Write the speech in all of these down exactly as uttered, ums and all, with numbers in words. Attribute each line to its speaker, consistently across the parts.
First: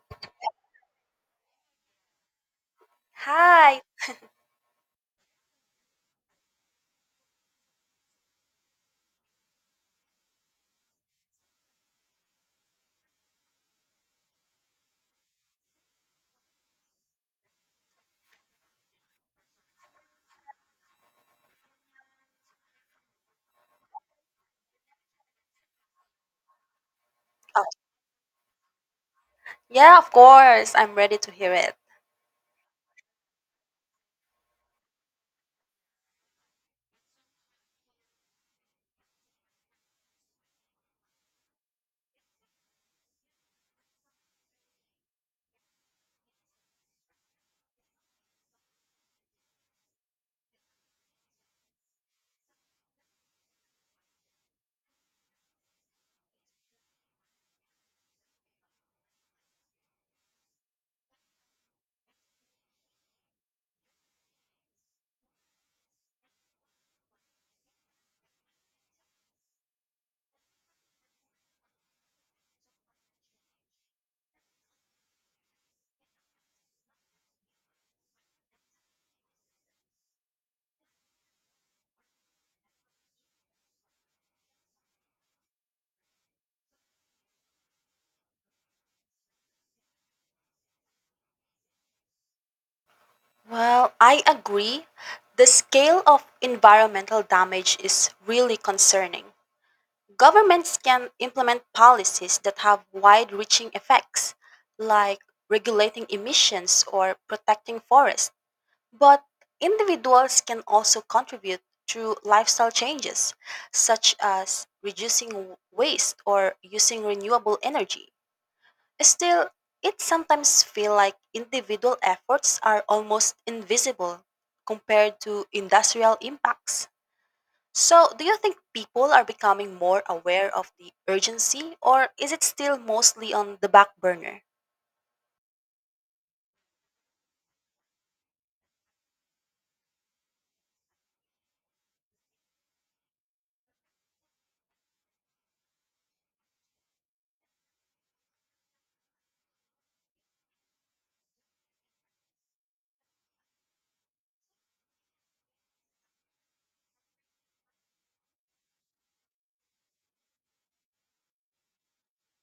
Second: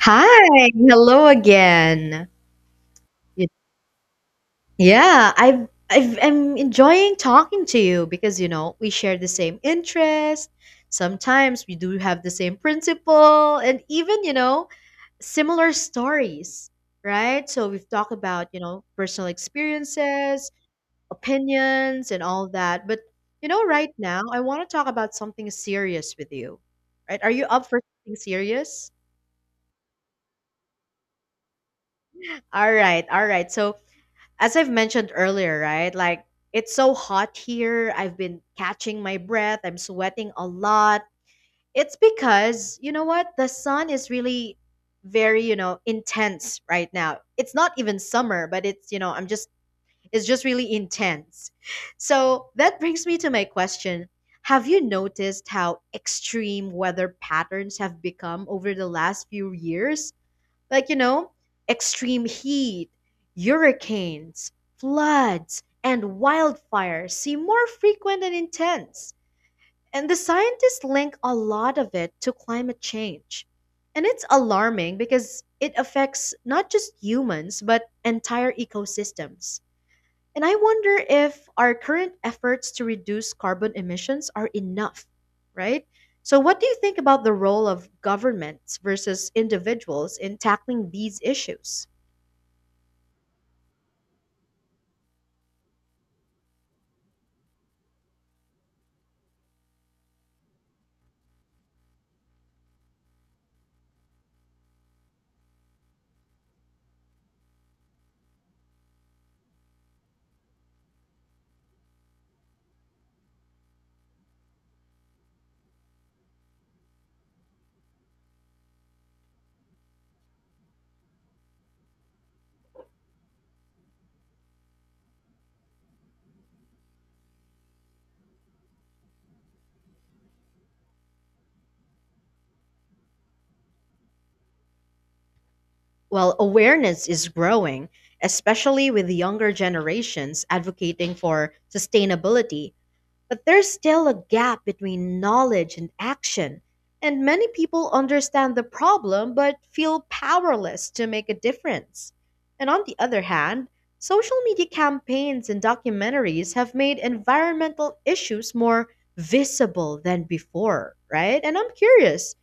Speaker 1: Hi, hello again. Y-
Speaker 2: Hi.
Speaker 1: Yeah, I've I've I'm enjoying talking to you because you know we share the same interest. Sometimes we do have the same principle and even you know similar stories, right? So we've talked about you know personal experiences, opinions, and all that. But you know, right now I want to talk about something serious with you, right? Are you
Speaker 2: Oh,
Speaker 1: up for something serious?
Speaker 2: yeah, of course. I'm ready to hear it.
Speaker 1: All right, all right. So as I've mentioned earlier, right? Like it's so hot here. I've been catching my breath. I'm sweating a lot. It's because, you know what? The sun is really very, you know, intense right now. It's not even summer, but it's, you know, I'm just it's just really intense. So, that brings me to my question. Have you noticed how extreme weather patterns have become over the last few years? Like, you know, extreme heat, hurricanes, floods, and wildfires seem more frequent and intense. And the scientists link a lot of it to climate change. And it's alarming because it affects not just humans, but entire ecosystems. And I wonder if our current efforts to reduce carbon emissions are enough, right? So, what do you think about the role of governments versus individuals in tackling these issues?
Speaker 2: Well, I agree. The scale of environmental damage is really concerning. Governments can implement policies that have wide reaching effects, like regulating emissions or protecting forests. But individuals can also contribute through lifestyle changes, such as reducing waste or using renewable energy. Still, it sometimes feels like individual efforts are almost invisible compared to industrial impacts. So, do you think people are becoming more aware of the urgency or is it still mostly on the back burner?
Speaker 1: Well, awareness is growing, especially with younger generations advocating for sustainability. But there's still a gap between knowledge and action, and many people understand the problem but feel powerless to make a difference. And on the other hand, social media campaigns and documentaries have made environmental issues more visible than before, right? And I'm curious,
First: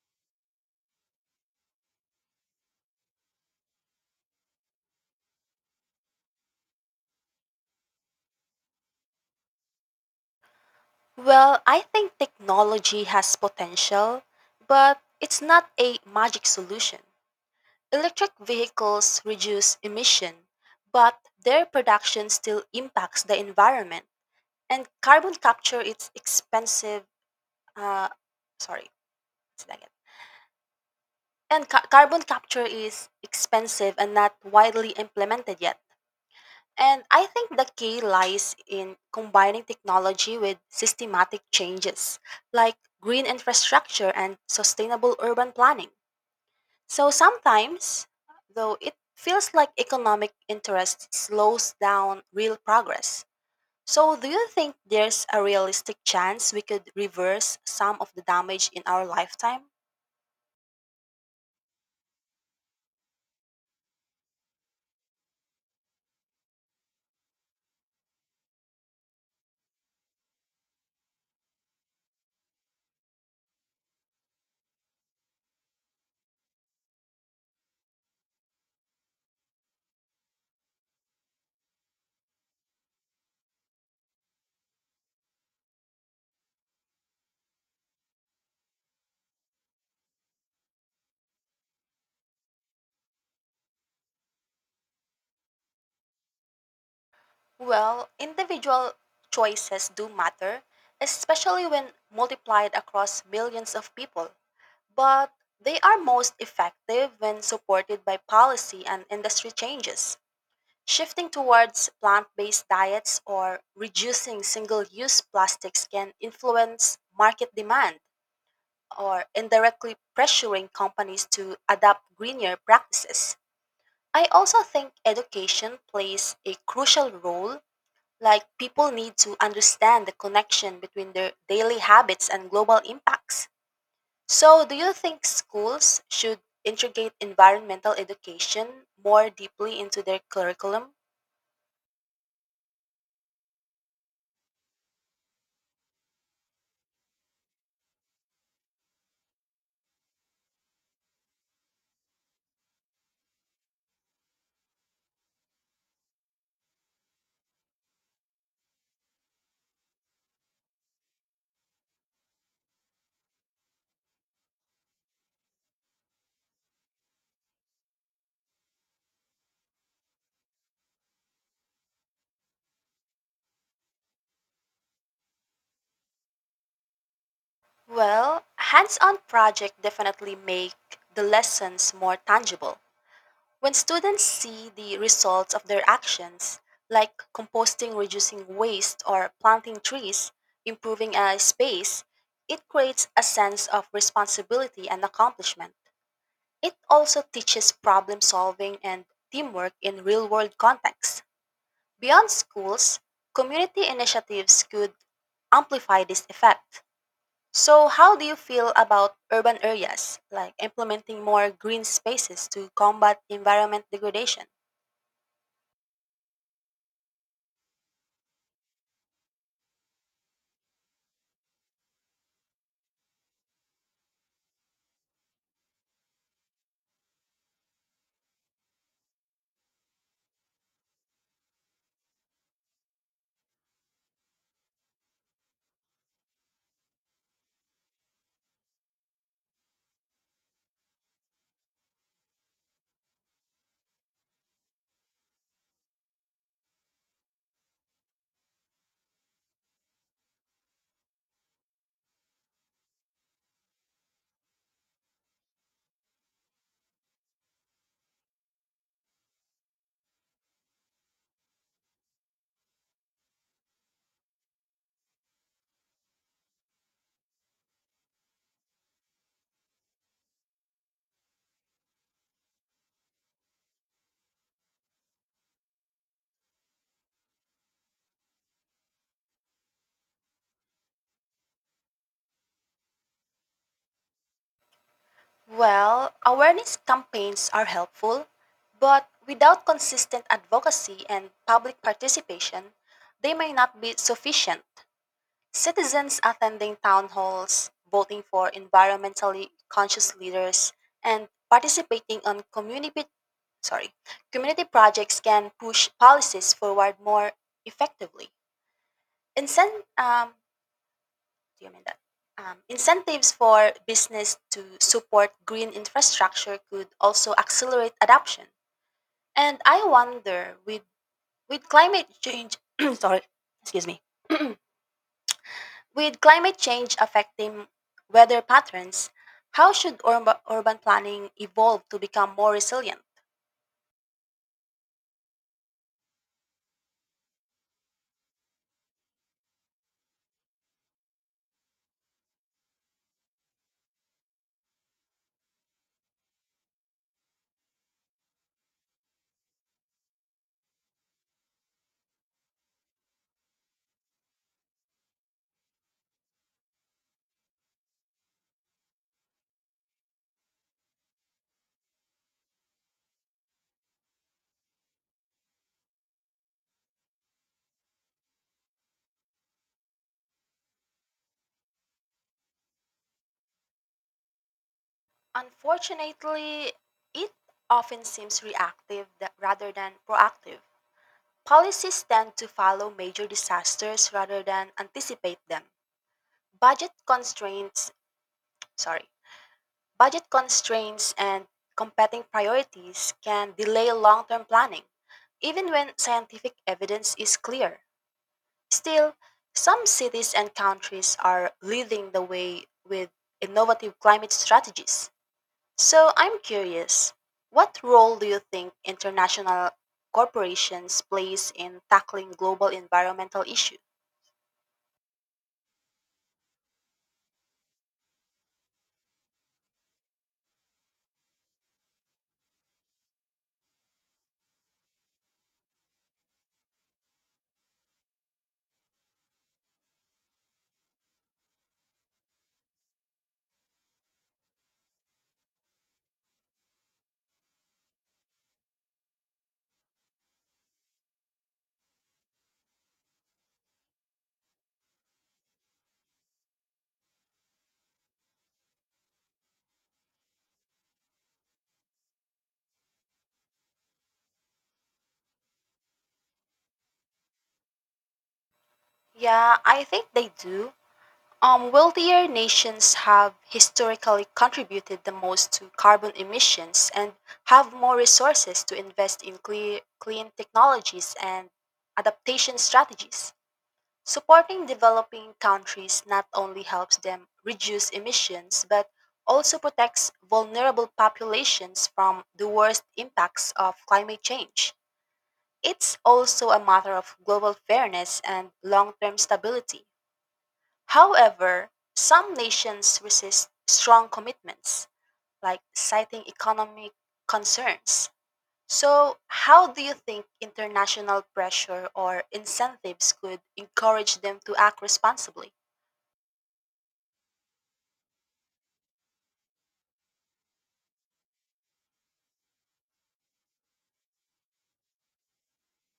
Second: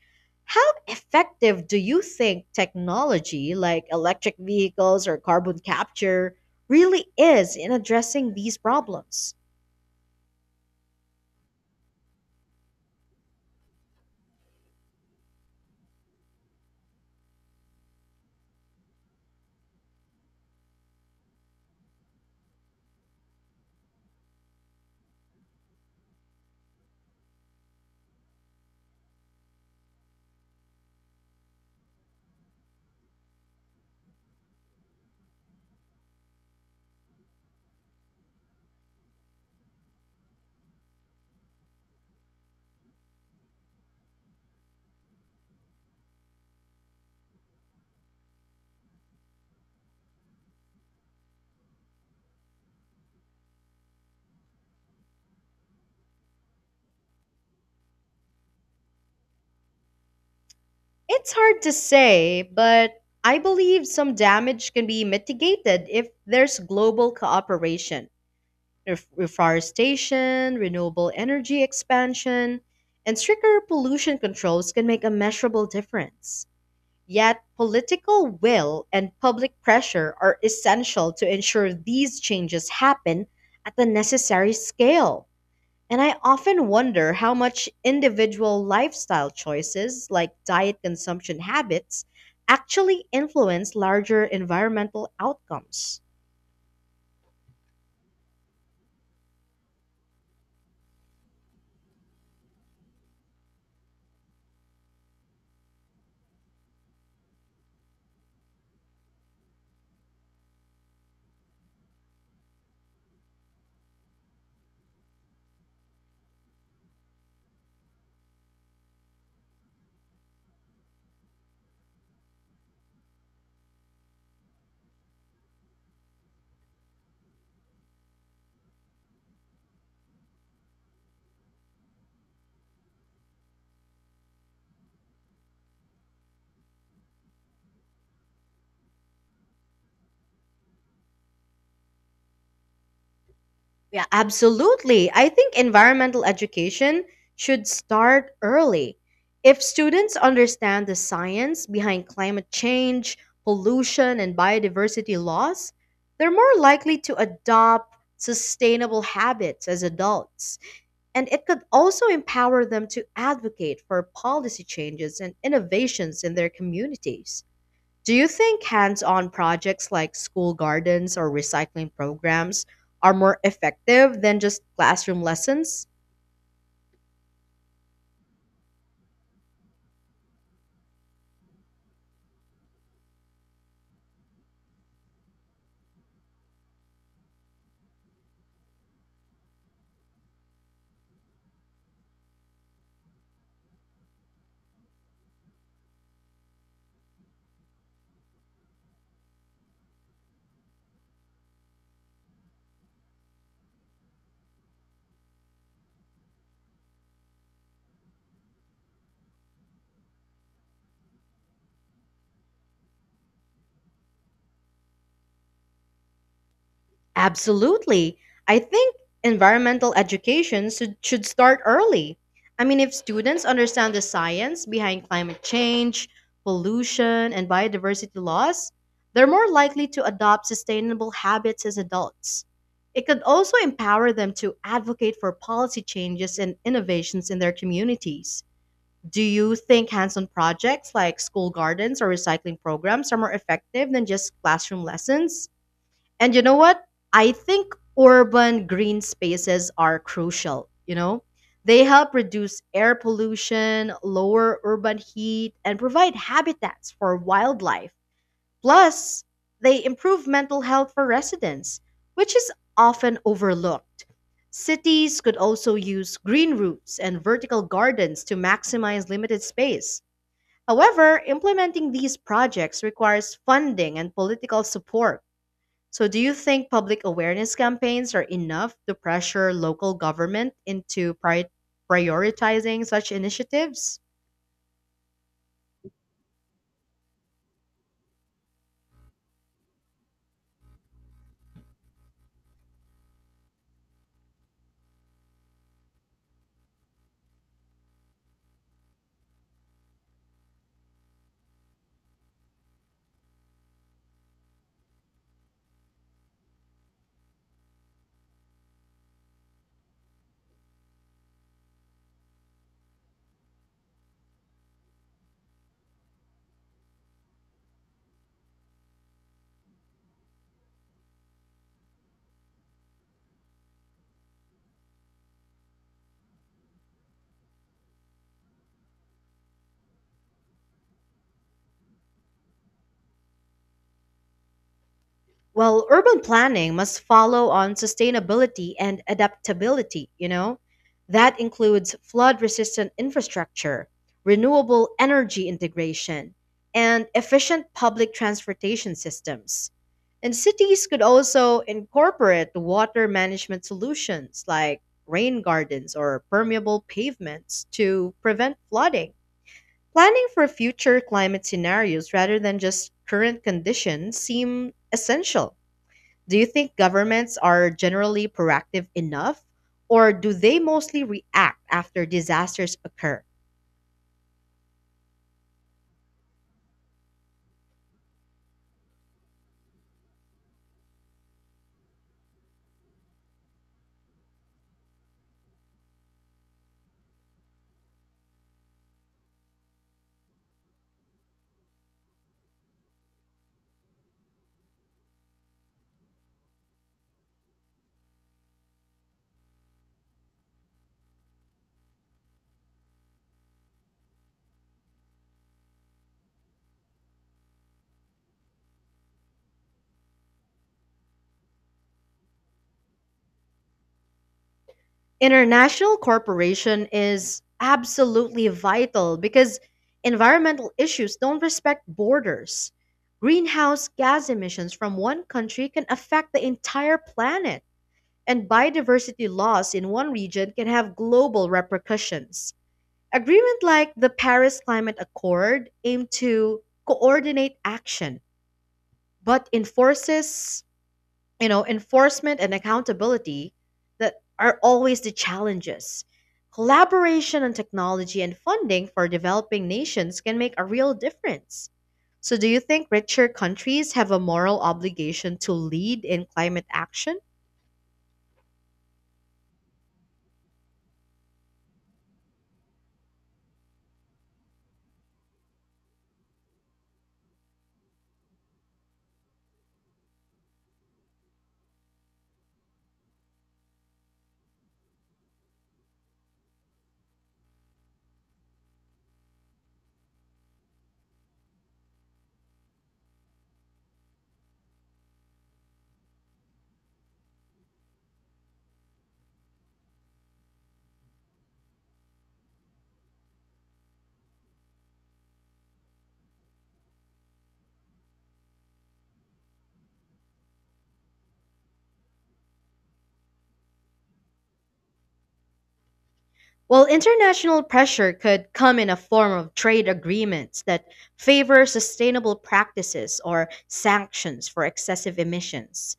Speaker 1: how effective do you think technology like electric vehicles or carbon capture really is in addressing these problems?
Speaker 2: Well, I think technology has potential, but it's not a magic solution. Electric vehicles reduce emission, but their production still impacts the environment. And carbon capture it's expensive uh, sorry it's not and ca- carbon capture is expensive and not widely implemented yet. And I think the key lies in combining technology with systematic changes like green infrastructure and sustainable urban planning. So sometimes though it feels like economic interest slows down real progress. So, do you think there's a realistic chance we could reverse some of the damage in our lifetime?
Speaker 1: It's hard to say, but I believe some damage can be mitigated if there's global cooperation, ref- reforestation, renewable energy expansion, and stricter pollution controls can make a measurable difference. Yet, political will and public pressure are essential to ensure these changes happen at the necessary scale. And I often wonder how much individual lifestyle choices, like diet consumption habits, actually influence larger environmental outcomes.
Speaker 2: Well, individual choices do matter, especially when multiplied across millions of people. But they are most effective when supported by policy and industry changes. Shifting towards plant based diets or reducing single use plastics can influence market demand or indirectly pressuring companies to adopt greener practices. I also think education plays a crucial role, like people need to understand the connection between their daily habits and global impacts. So, do you think schools should integrate environmental education more deeply into their curriculum?
Speaker 1: Yeah, absolutely. I think environmental education should start early. If students understand the science behind climate change, pollution, and biodiversity loss, they're more likely to adopt sustainable habits as adults. And it could also empower them to advocate for policy changes and innovations in their communities. Do you think hands on projects like school gardens or recycling programs are more effective than just classroom lessons?
Speaker 2: Well, hands on projects definitely make the lessons more tangible. When students see the results of their actions, like composting, reducing waste, or planting trees, improving a space, it creates a sense of responsibility and accomplishment. It also teaches problem solving and teamwork in real world contexts. Beyond schools, community initiatives could amplify this effect. So, how do you feel about urban areas, like implementing more green spaces to combat environment degradation?
Speaker 1: Absolutely. I think environmental education should, should start early. I mean, if students understand the science behind climate change, pollution, and biodiversity loss, they're more likely to adopt sustainable habits as adults. It could also empower them to advocate for policy changes and innovations in their communities. Do you think hands on projects like school gardens or recycling programs are more effective than just classroom lessons? And you know what? I think urban green spaces are crucial, you know? They help reduce air pollution, lower urban heat, and provide habitats for wildlife. Plus, they improve mental health for residents, which is often overlooked. Cities could also use green routes and vertical gardens to maximize limited space. However, implementing these projects requires funding and political support. So, do you think public awareness campaigns are enough to pressure local government into pri- prioritizing such initiatives?
Speaker 2: Well, awareness campaigns are helpful, but without consistent advocacy and public participation, they may not be sufficient. Citizens attending town halls, voting for environmentally conscious leaders, and participating on community sorry, community projects can push policies forward more effectively. Incent, um, do you mean that? Um, incentives for business to support green infrastructure could also accelerate adoption. And I wonder, with with climate change, sorry, excuse me, with climate change affecting weather patterns, how should urba, urban planning evolve to become more resilient?
Speaker 1: Well, urban planning must follow on sustainability and adaptability, you know? That includes flood resistant infrastructure, renewable energy integration, and efficient public transportation systems. And cities could also incorporate water management solutions like rain gardens or permeable pavements to prevent flooding. Planning for future climate scenarios rather than just current conditions seem essential. Do you think governments are generally proactive enough, or do they mostly react after disasters occur?
Speaker 2: Unfortunately, it often seems reactive tha- rather than proactive. Policies tend to follow major disasters rather than anticipate them. Budget constraints, sorry, Budget constraints and competing priorities can delay long-term planning, even when scientific evidence is clear. Still, some cities and countries are leading the way with innovative climate strategies. So I'm curious, what role do you think international corporations plays in tackling global environmental issues?
Speaker 1: International cooperation is absolutely vital because environmental issues don't respect borders. Greenhouse gas emissions from one country can affect the entire planet, and biodiversity loss in one region can have global repercussions. Agreement like the Paris Climate Accord aim to coordinate action, but enforces you know, enforcement and accountability that are always the challenges. Collaboration on technology and funding for developing nations can make a real difference. So, do you think richer countries have a moral obligation to lead in climate action?
Speaker 2: Yeah, I think they do. Um, wealthier nations have historically contributed the most to carbon emissions and have more resources to invest in clear, clean technologies and adaptation strategies. Supporting developing countries not only helps them reduce emissions but also protects vulnerable populations from the worst impacts of climate change. It's also a matter of global fairness and long term stability. However, some nations resist strong commitments, like citing economic concerns. So, how do you think international pressure or incentives could encourage them to act responsibly?
Speaker 1: Well, international pressure could come in a form of trade agreements that favor sustainable practices or sanctions for excessive emissions.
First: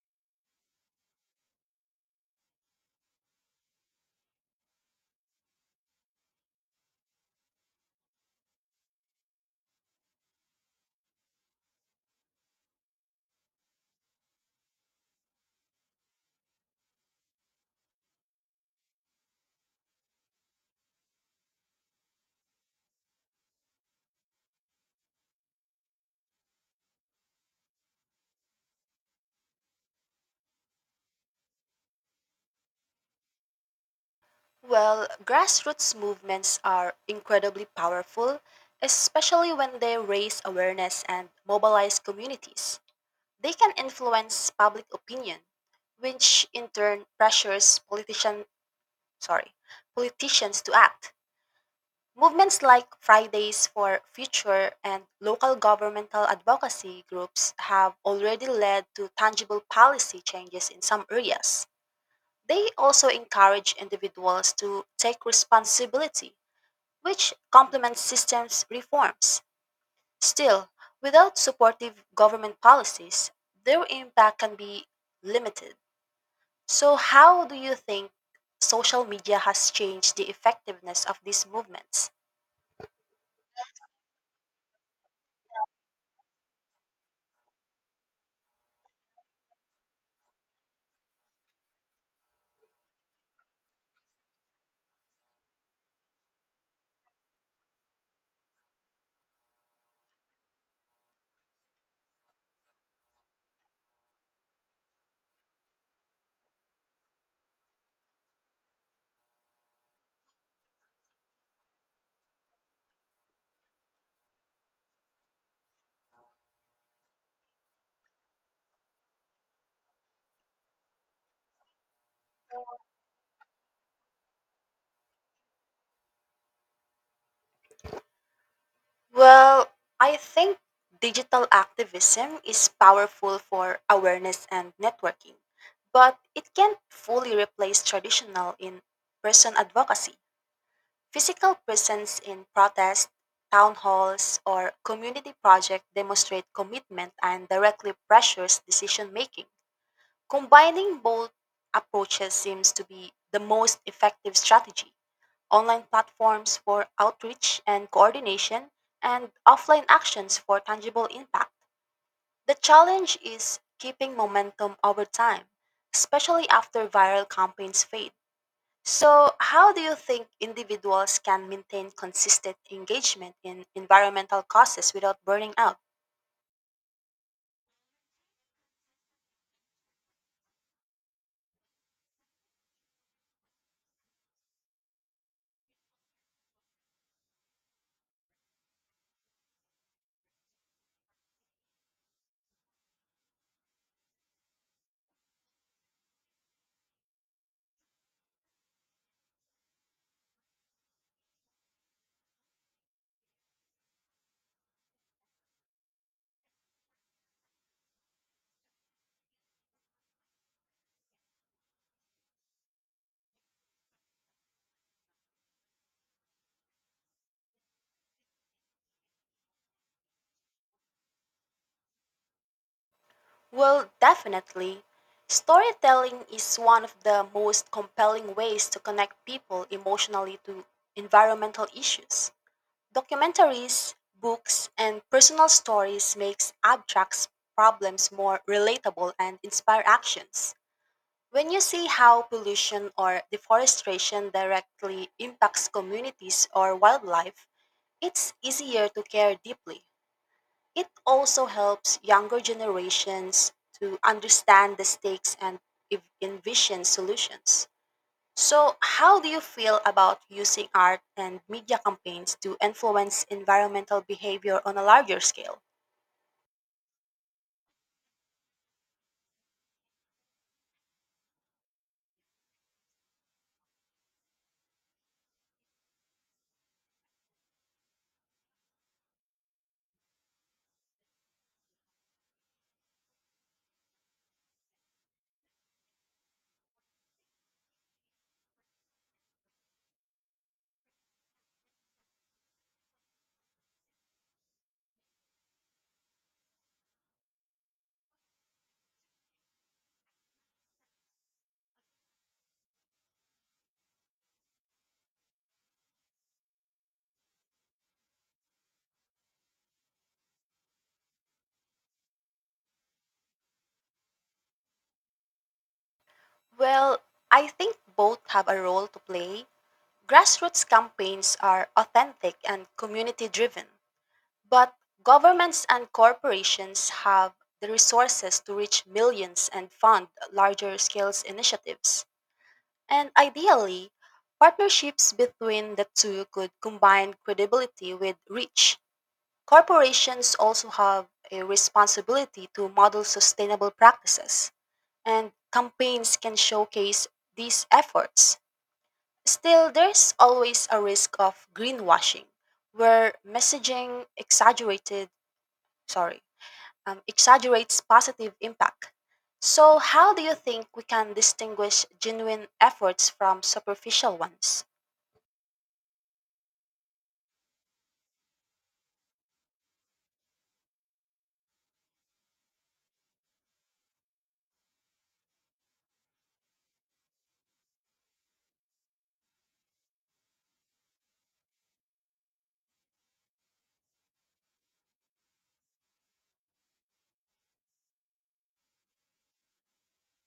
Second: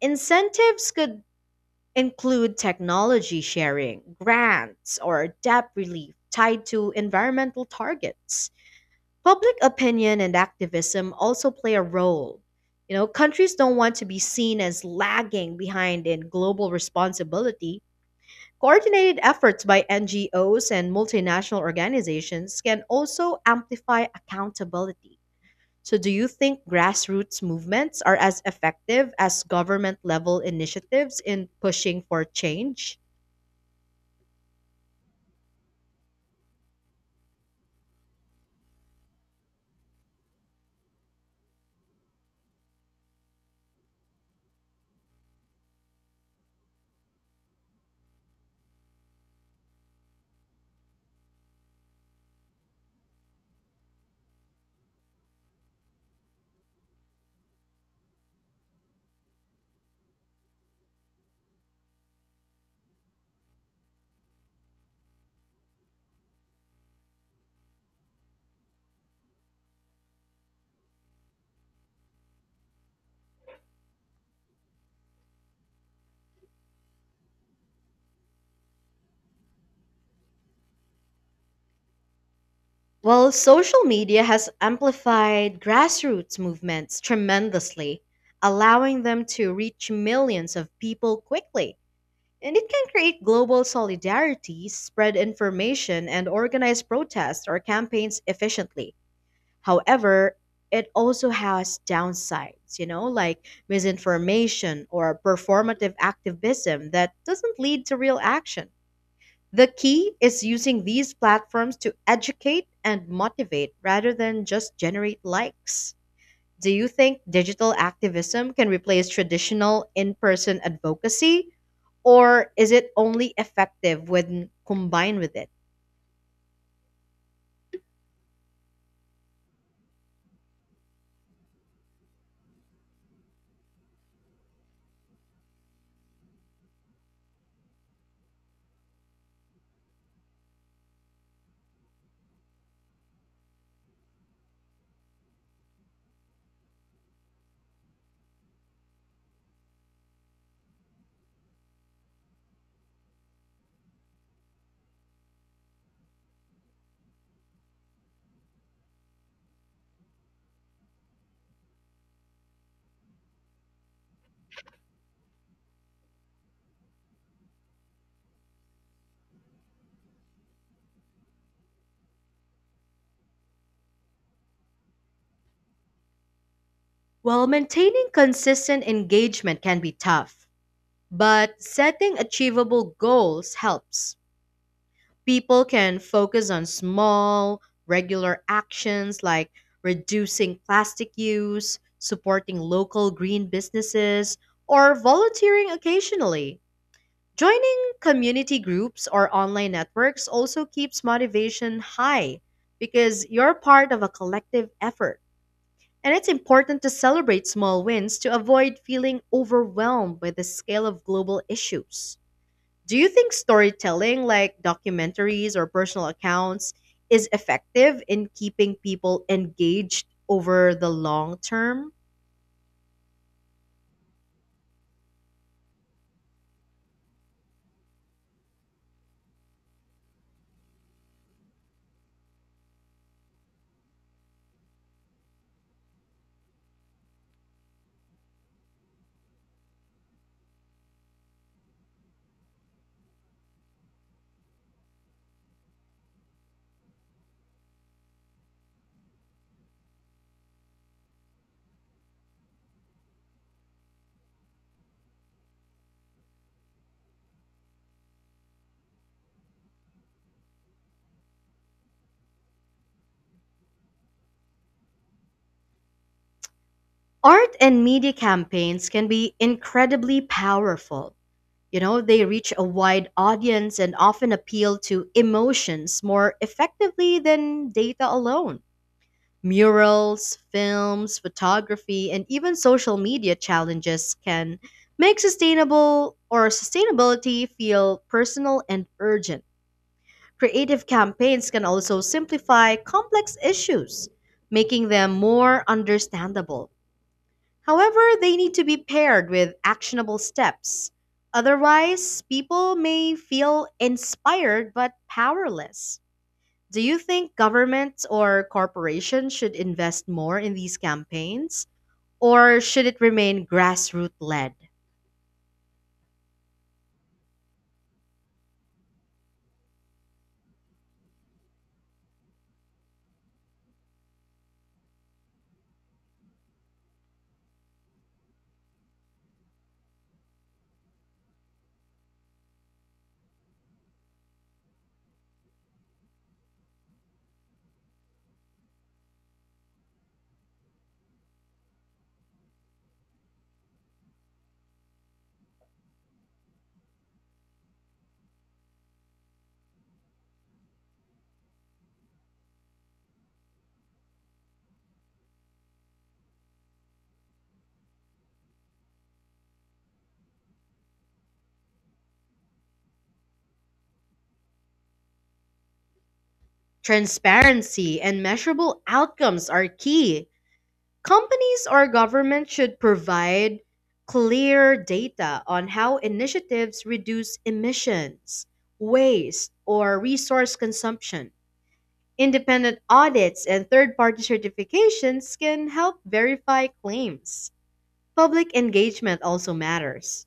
Speaker 1: Incentives could include technology sharing, grants, or debt relief tied to environmental targets. Public opinion and activism also play a role. You know, countries don't want to be seen as lagging behind in global responsibility. Coordinated efforts by N G Os and multinational organizations can also amplify accountability. So, do you think grassroots movements are as effective as government level initiatives in pushing for change?
Speaker 2: Well, grassroots movements are incredibly powerful, especially when they raise awareness and mobilize communities. They can influence public opinion, which in turn pressures politicians sorry, politicians to act. Movements like Fridays for Future and local governmental advocacy groups have already led to tangible policy changes in some areas. They also encourage individuals to take responsibility, which complements systems reforms. Still, without supportive government policies, their impact can be limited. So, how do you think social media has changed the effectiveness of these movements?
Speaker 1: Well, social media has amplified grassroots movements tremendously, allowing them to reach millions of people quickly. And it can create global solidarity, spread information, and organize protests or campaigns efficiently. However, it also has downsides, you know, like misinformation or performative activism that doesn't lead to real action. The key is using these platforms to educate and motivate rather than just generate likes. Do you think digital activism can replace traditional in person advocacy? Or is it only effective when combined with it?
Speaker 2: Well, I think digital activism is powerful for awareness and networking, but it can't fully replace traditional in person advocacy. Physical presence in protests, town halls, or community projects demonstrate commitment and directly pressures decision making. Combining both approaches seems to be the most effective strategy. Online platforms for outreach and coordination, and offline actions for tangible impact. The challenge is keeping momentum over time, especially after viral campaigns fade. So, how do you think individuals can maintain consistent engagement in environmental causes without burning out?
Speaker 1: Well, maintaining consistent engagement can be tough. But setting achievable goals helps. People can focus on small, regular actions like reducing plastic use, supporting local green businesses, or volunteering occasionally. Joining community groups or online networks also keeps motivation high because you're part of a collective effort. And it's important to celebrate small wins to avoid feeling overwhelmed by the scale of global issues. Do you think storytelling like documentaries or personal accounts is effective in keeping people engaged over the long term?
Speaker 2: Well, definitely. Storytelling is one of the most compelling ways to connect people emotionally to environmental issues. Documentaries, books, and personal stories makes abstract problems more relatable and inspire actions. When you see how pollution or deforestation directly impacts communities or wildlife, it's easier to care deeply. It also helps younger generations to understand the stakes and ev- envision solutions. So, how do you feel about using art and media campaigns to influence environmental behavior on a larger scale?
Speaker 1: Art and media campaigns can be incredibly powerful. You know, they reach a wide audience and often appeal to emotions more effectively than data alone. Murals, films, photography, and even social media challenges can make sustainable or sustainability feel personal and urgent. Creative campaigns can also simplify complex issues, making them more understandable. However, they need to be paired with actionable steps. Otherwise, people may feel inspired but powerless. Do you think governments or corporations should invest more in these campaigns? Or should it remain grassroots led?
Speaker 2: Well, I think both have a role to play. Grassroots campaigns are authentic and community driven, but governments and corporations have the resources to reach millions and fund larger scale initiatives. And ideally, partnerships between the two could combine credibility with reach. Corporations also have a responsibility to model sustainable practices, and campaigns can showcase these efforts. Still, there's always a risk of greenwashing, where messaging exaggerated, sorry, um, exaggerates positive impact. So, how do you think we can distinguish genuine efforts from superficial ones?
Speaker 1: Transparency and measurable outcomes are key. Companies or governments should provide clear data on how initiatives reduce emissions, waste, or resource consumption. Independent audits and third party certifications can help verify claims. Public engagement also matters.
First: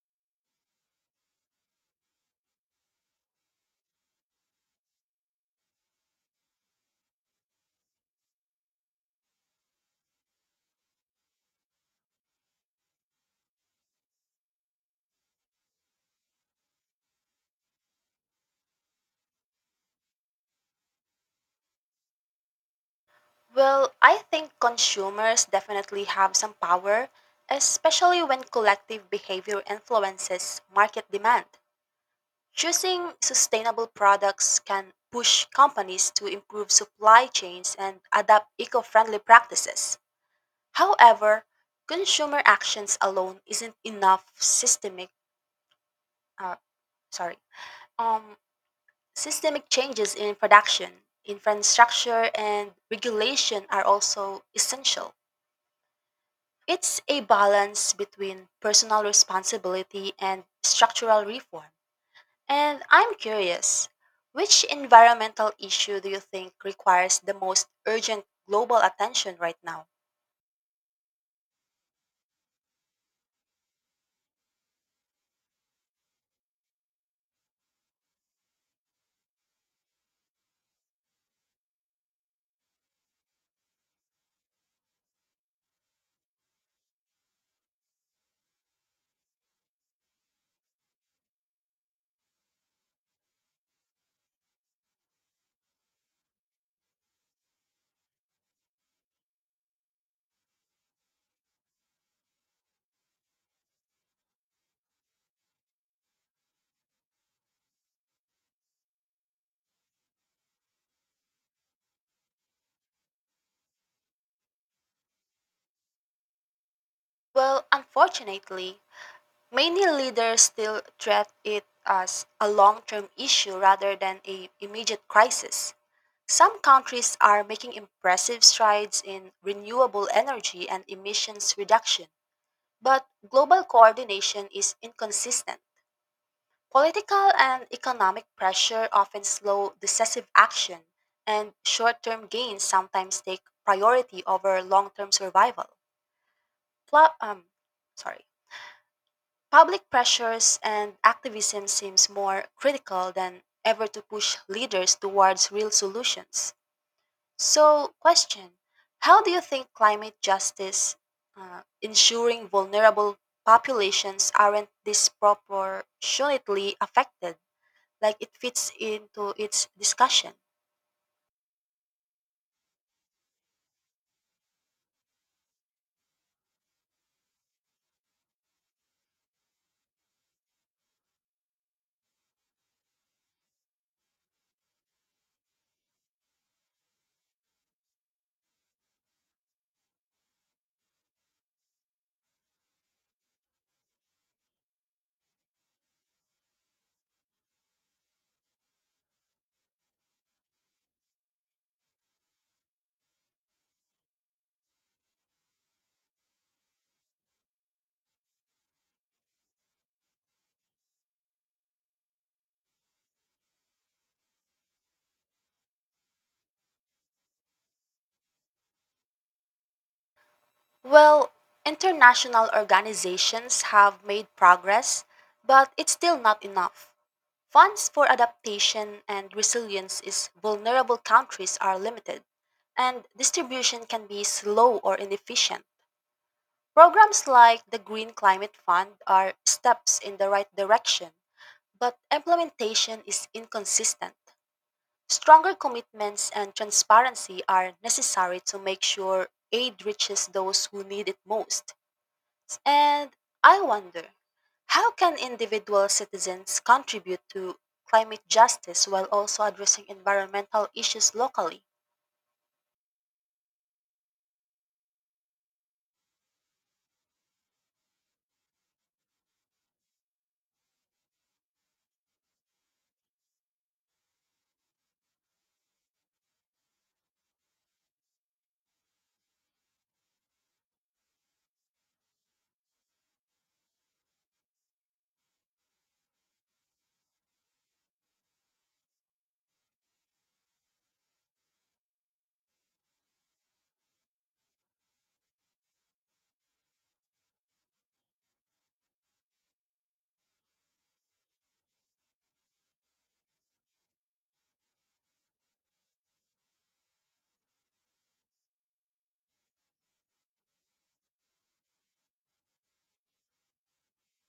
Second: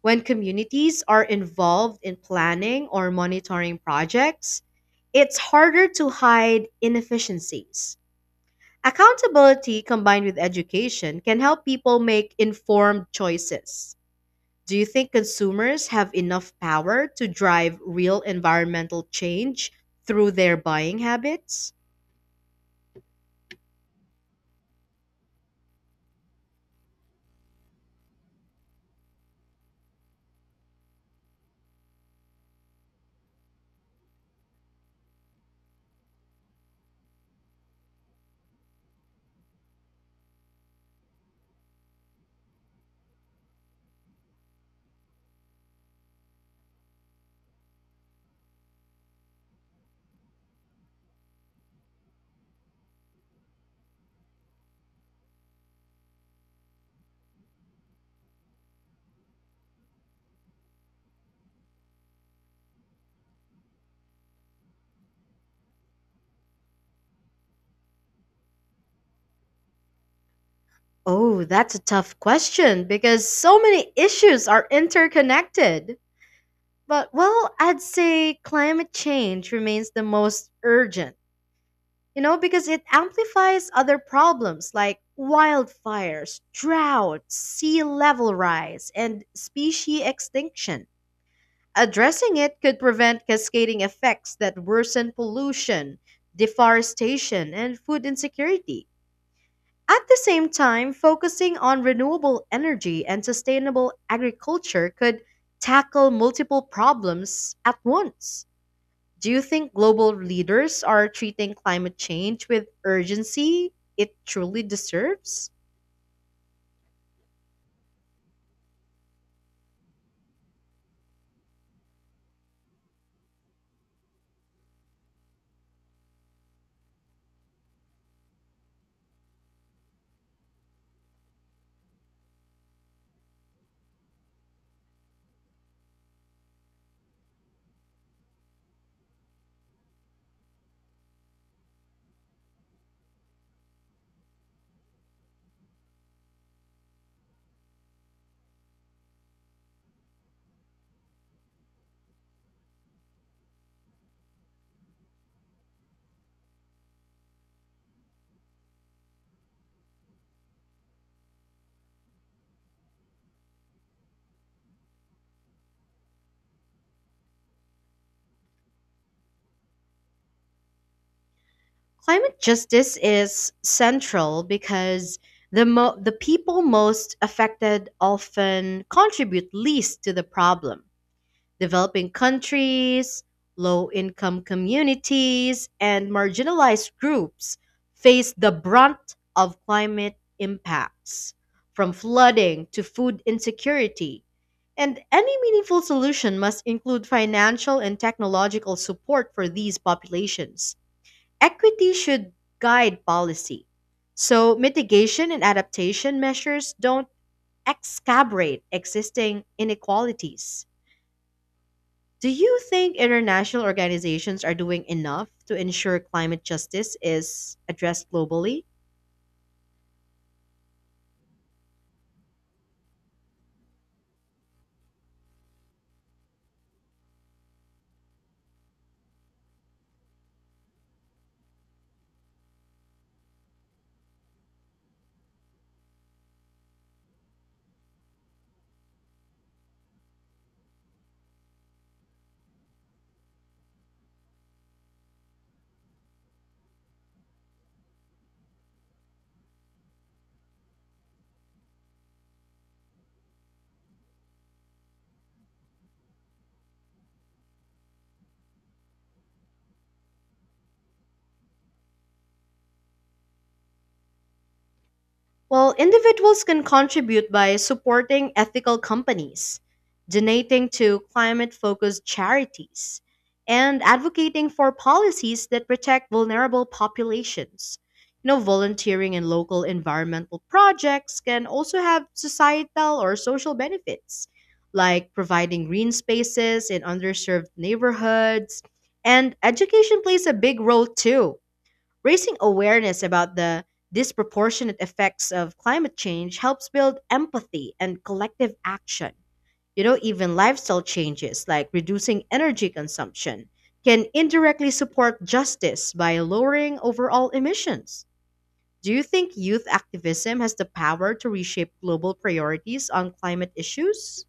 Speaker 1: When communities are involved in planning or monitoring projects, it's harder to hide inefficiencies. Accountability combined with education can help people make informed choices. Do you think consumers have enough power to drive real environmental change through their buying habits?
Speaker 2: Well, I think consumers definitely have some power, especially when collective behavior influences market demand. Choosing sustainable products can push companies to improve supply chains and adopt eco friendly practices. However, consumer actions alone isn't enough systemic uh, sorry um systemic changes in production infrastructure and regulation are also essential. It's a balance between personal responsibility and structural reform. And I'm curious, which environmental issue do you think requires the most urgent global attention right now?
Speaker 1: Oh, that's a tough question because so many issues are interconnected. But well, I'd say climate change remains the most urgent, you know, because it amplifies other problems like wildfires, drought, sea level rise, and species extinction. Addressing it could prevent cascading effects that worsen pollution, deforestation, and food insecurity. At the same time, focusing on renewable energy and sustainable agriculture could tackle multiple problems at once. Do you think global leaders are treating climate change with urgency it truly deserves?
Speaker 2: Well, unfortunately, many leaders still treat it as a long term issue rather than a immediate crisis. Some countries are making impressive strides in renewable energy and emissions reduction. But global coordination is inconsistent. Political and economic pressure often slow decisive action, and short term gains sometimes take priority over long term survival. Pla- um, sorry. Public pressures and activism seems more critical than ever to push leaders towards real solutions. So, question: how do you think climate justice, uh, ensuring vulnerable populations aren't disproportionately affected, like it fits into its discussion?
Speaker 1: Climate justice is central because the mo- the people most affected often contribute least to the problem. Developing countries, low income communities, and marginalized groups face the brunt of climate impacts, from flooding to food insecurity. And any meaningful solution must include financial and technological support for these populations. Equity should guide policy. So, mitigation and adaptation measures don't exacerbate existing inequalities. Do you think international organizations are doing enough to ensure climate justice is addressed globally?
Speaker 2: Well, international organizations have made progress, but it's still not enough. Funds for adaptation and resilience is vulnerable countries are limited, and distribution can be slow or inefficient. Programs like the Green Climate Fund are steps in the right direction, but implementation is inconsistent. Stronger commitments and transparency are necessary to make sure aid reaches those who need it most. And I wonder, how can individual citizens contribute to climate justice while also addressing environmental issues locally?
Speaker 1: Well, individuals can contribute by supporting ethical companies, donating to climate focused charities, and advocating for policies that protect vulnerable populations. You know, volunteering in local environmental projects can also have societal or social benefits, like providing green spaces in underserved neighborhoods. And education plays a big role too. Raising awareness about the disproportionate effects of climate change helps build empathy and collective action. You know, even lifestyle changes like reducing energy consumption can indirectly support justice by lowering overall emissions. Do you think youth activism has the power to reshape global priorities on climate issues?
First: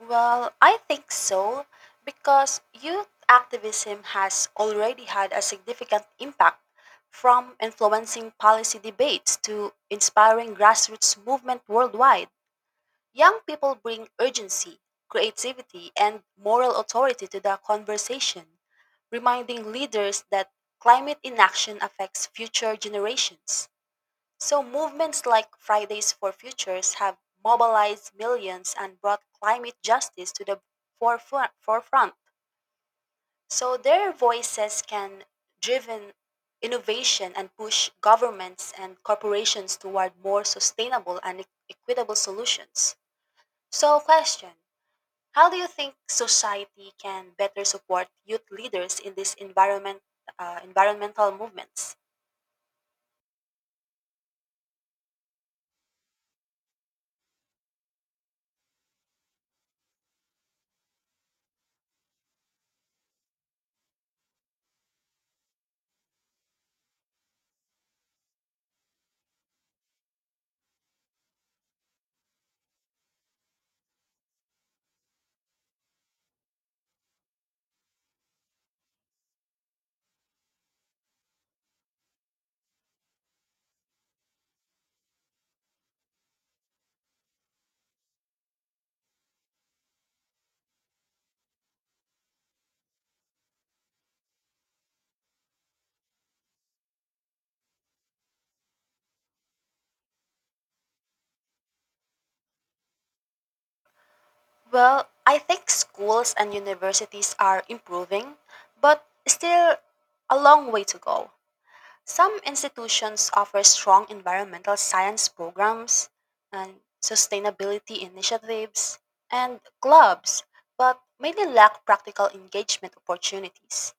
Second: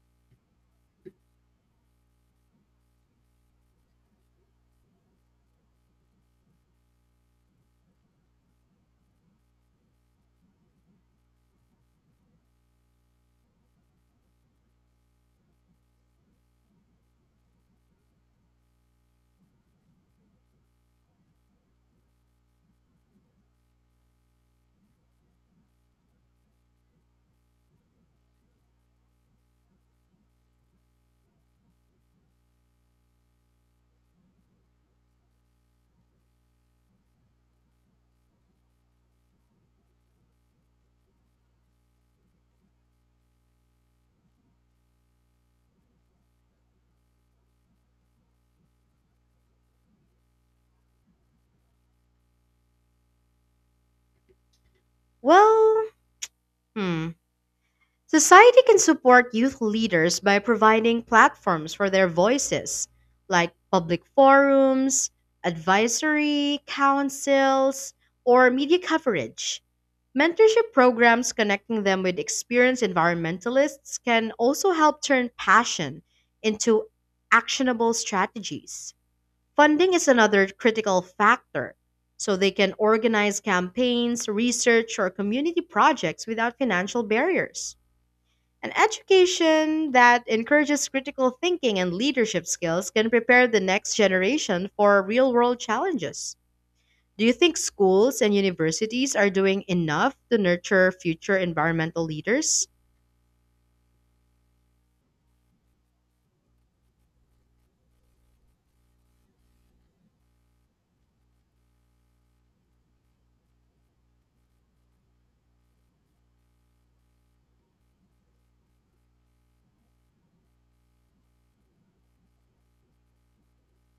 Speaker 2: Well, I think so, because youth activism has already had a significant impact from influencing policy debates to inspiring grassroots movement worldwide. Young people bring urgency, creativity, and moral authority to the conversation, reminding leaders that climate inaction affects future generations. So, movements like Fridays for Futures have mobilized millions and brought climate justice to the forefront. forefront. So, their voices can driven innovation and push governments and corporations toward more sustainable and e- equitable solutions. So, question: how do you think society can better support youth leaders in these environment, uh, environmental movements?
Speaker 1: Well, hmm. Society can support youth leaders by providing platforms for their voices, like public forums, advisory councils, or media coverage. Mentorship programs connecting them with experienced environmentalists can also help turn passion into actionable strategies. Funding is another critical factor, so they can organize campaigns, research, or community projects without financial barriers. An education that encourages critical thinking and leadership skills can prepare the next generation for real world challenges. Do you think schools and universities are doing enough to nurture future environmental leaders?
Speaker 2: Well, I think schools and universities are improving, but still a long way to go. Some institutions offer strong environmental science programs and sustainability initiatives and clubs, but many lack practical engagement opportunities.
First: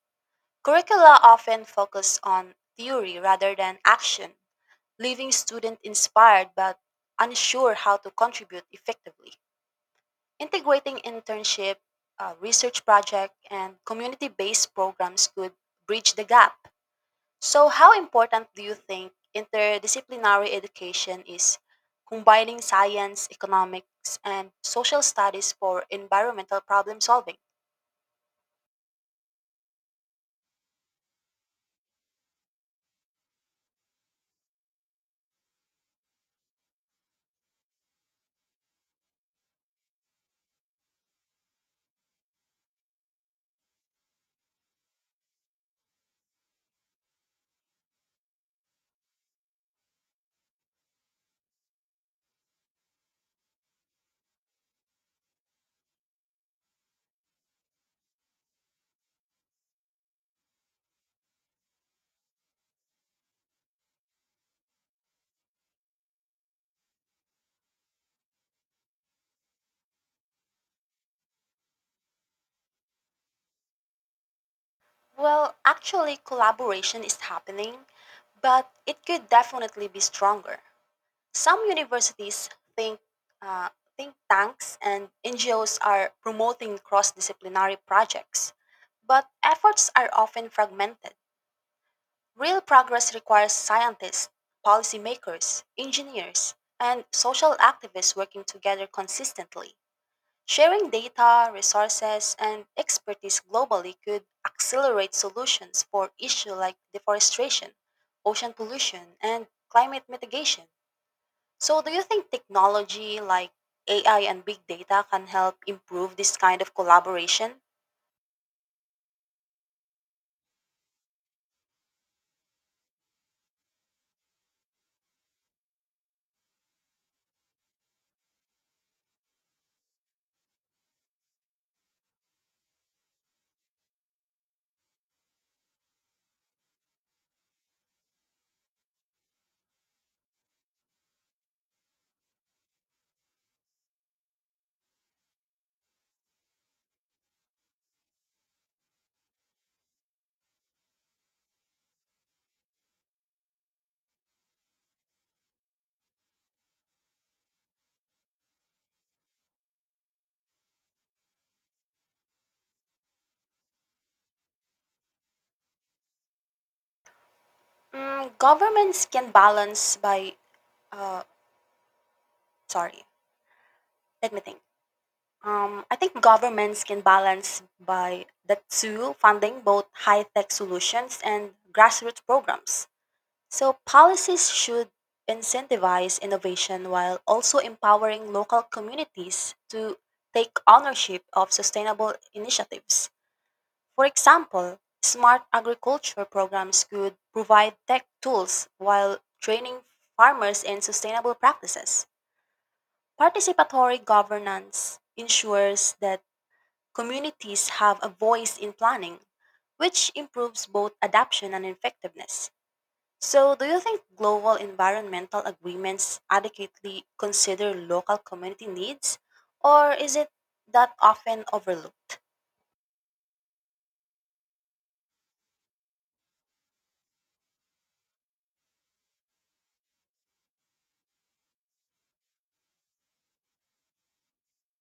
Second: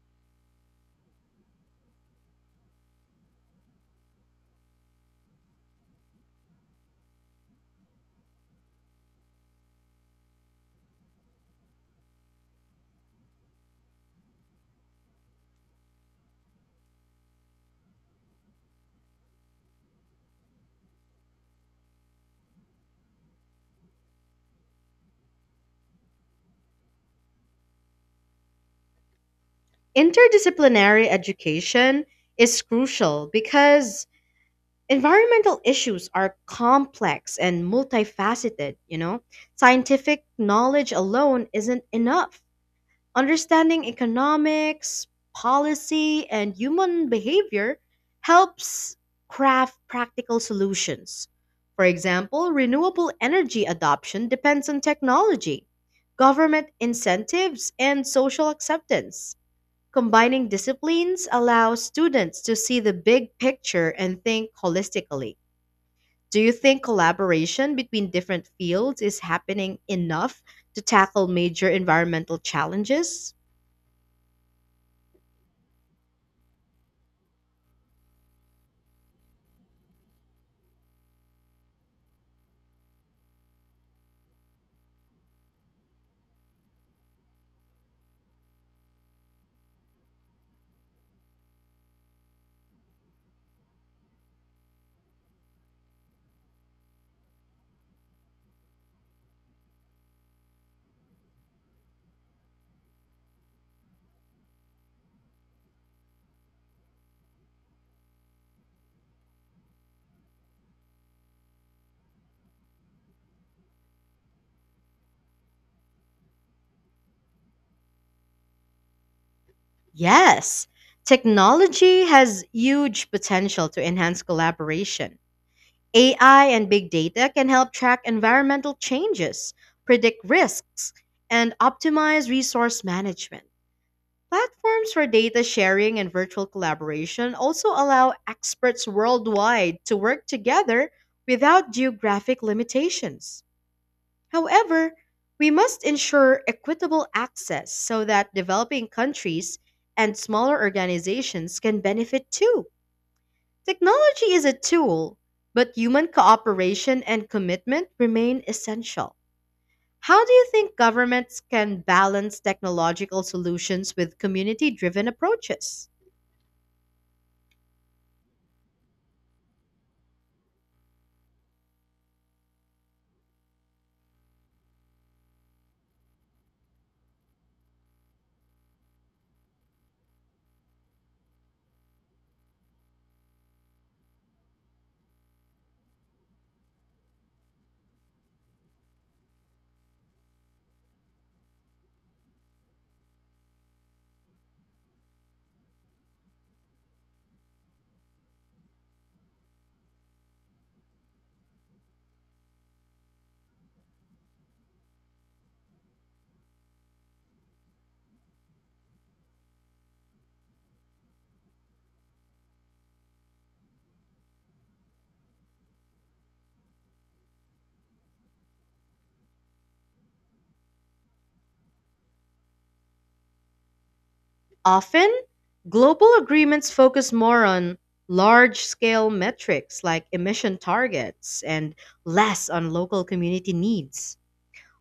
Speaker 2: Curricula often focus on theory rather than action, leaving students inspired but unsure how to contribute effectively. Integrating internship, uh, research project, and community based programs could bridge the gap. So, how important do you think interdisciplinary education is combining science, economics, and social studies for environmental problem solving?
Speaker 1: Interdisciplinary education is crucial because environmental issues are complex and multifaceted, you know? Scientific knowledge alone isn't enough. Understanding economics, policy, and human behavior helps craft practical solutions. For example, renewable energy adoption depends on technology, government incentives, and social acceptance. Combining disciplines allows students to see the big picture and think holistically. Do you think collaboration between different fields is happening enough to tackle major environmental challenges?
Speaker 2: Well, actually, collaboration is happening, but it could definitely be stronger. Some universities think uh, think tanks and N G Os are promoting cross-disciplinary projects, but efforts are often fragmented. Real progress requires scientists, policymakers, engineers, and social activists working together consistently. Sharing data, resources, and expertise globally could accelerate solutions for issues like deforestation, ocean pollution, and climate mitigation. So, do you think technology like A I and big data can help improve this kind of collaboration?
Speaker 1: Yes, technology has huge potential to enhance collaboration. A I and big data can help track environmental changes, predict risks, and optimize resource management. Platforms for data sharing and virtual collaboration also allow experts worldwide to work together without geographic limitations. However, we must ensure equitable access so that developing countries and smaller organizations can benefit too. Technology is a tool, but human cooperation and commitment remain essential. How do you think governments can balance technological solutions with community driven approaches?
Speaker 2: Mm, governments can balance by, uh, sorry, let me think. Um, I think governments can balance by the two funding both high tech solutions and grassroots programs. So, policies should incentivize innovation while also empowering local communities to take ownership of sustainable initiatives. For example, smart agriculture programs could provide tech tools while training farmers in sustainable practices. Participatory governance ensures that communities have a voice in planning, which improves both adoption and effectiveness. So, do you think global environmental agreements adequately consider local community needs, or is it that often overlooked?
Speaker 1: Often, global agreements focus more on large scale metrics like emission targets and less on local community needs.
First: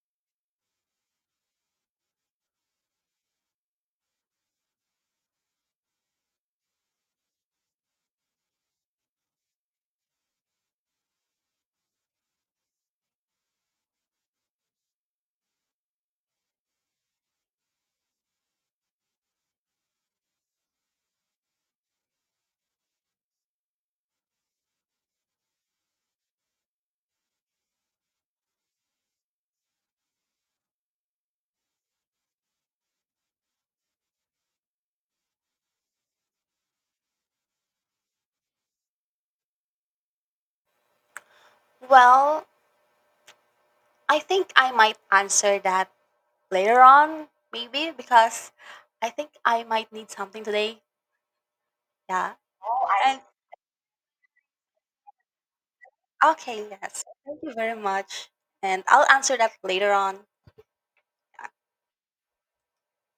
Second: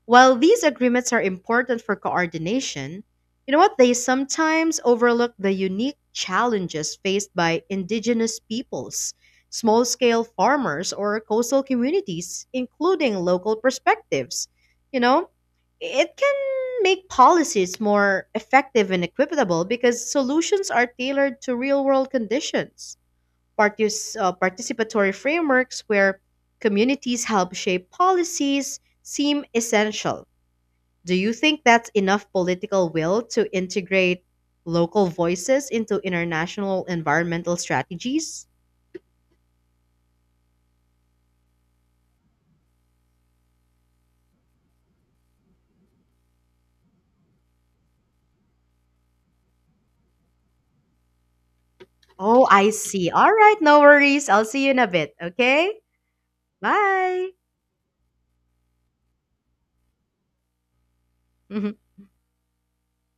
Speaker 1: While these agreements are important for coordination, you know what? They sometimes overlook the unique challenges faced by indigenous peoples, small scale farmers, or coastal communities, including local perspectives. You know, it can make policies more effective and equitable because solutions are tailored to real world conditions. Partis- uh, participatory frameworks where communities help shape policies seem essential. Do you think that's enough political will to integrate local voices into international environmental strategies?
Speaker 2: Well, I think I might answer that later on, maybe, because I think I might need something today. Yeah.
Speaker 1: Oh, I
Speaker 2: Oh,
Speaker 1: see.
Speaker 2: I. And
Speaker 1: All right, no worries. I'll see you in a bit, okay?
Speaker 2: okay, yes.
Speaker 1: Bye.
Speaker 2: Thank you very much. And I'll answer that later on.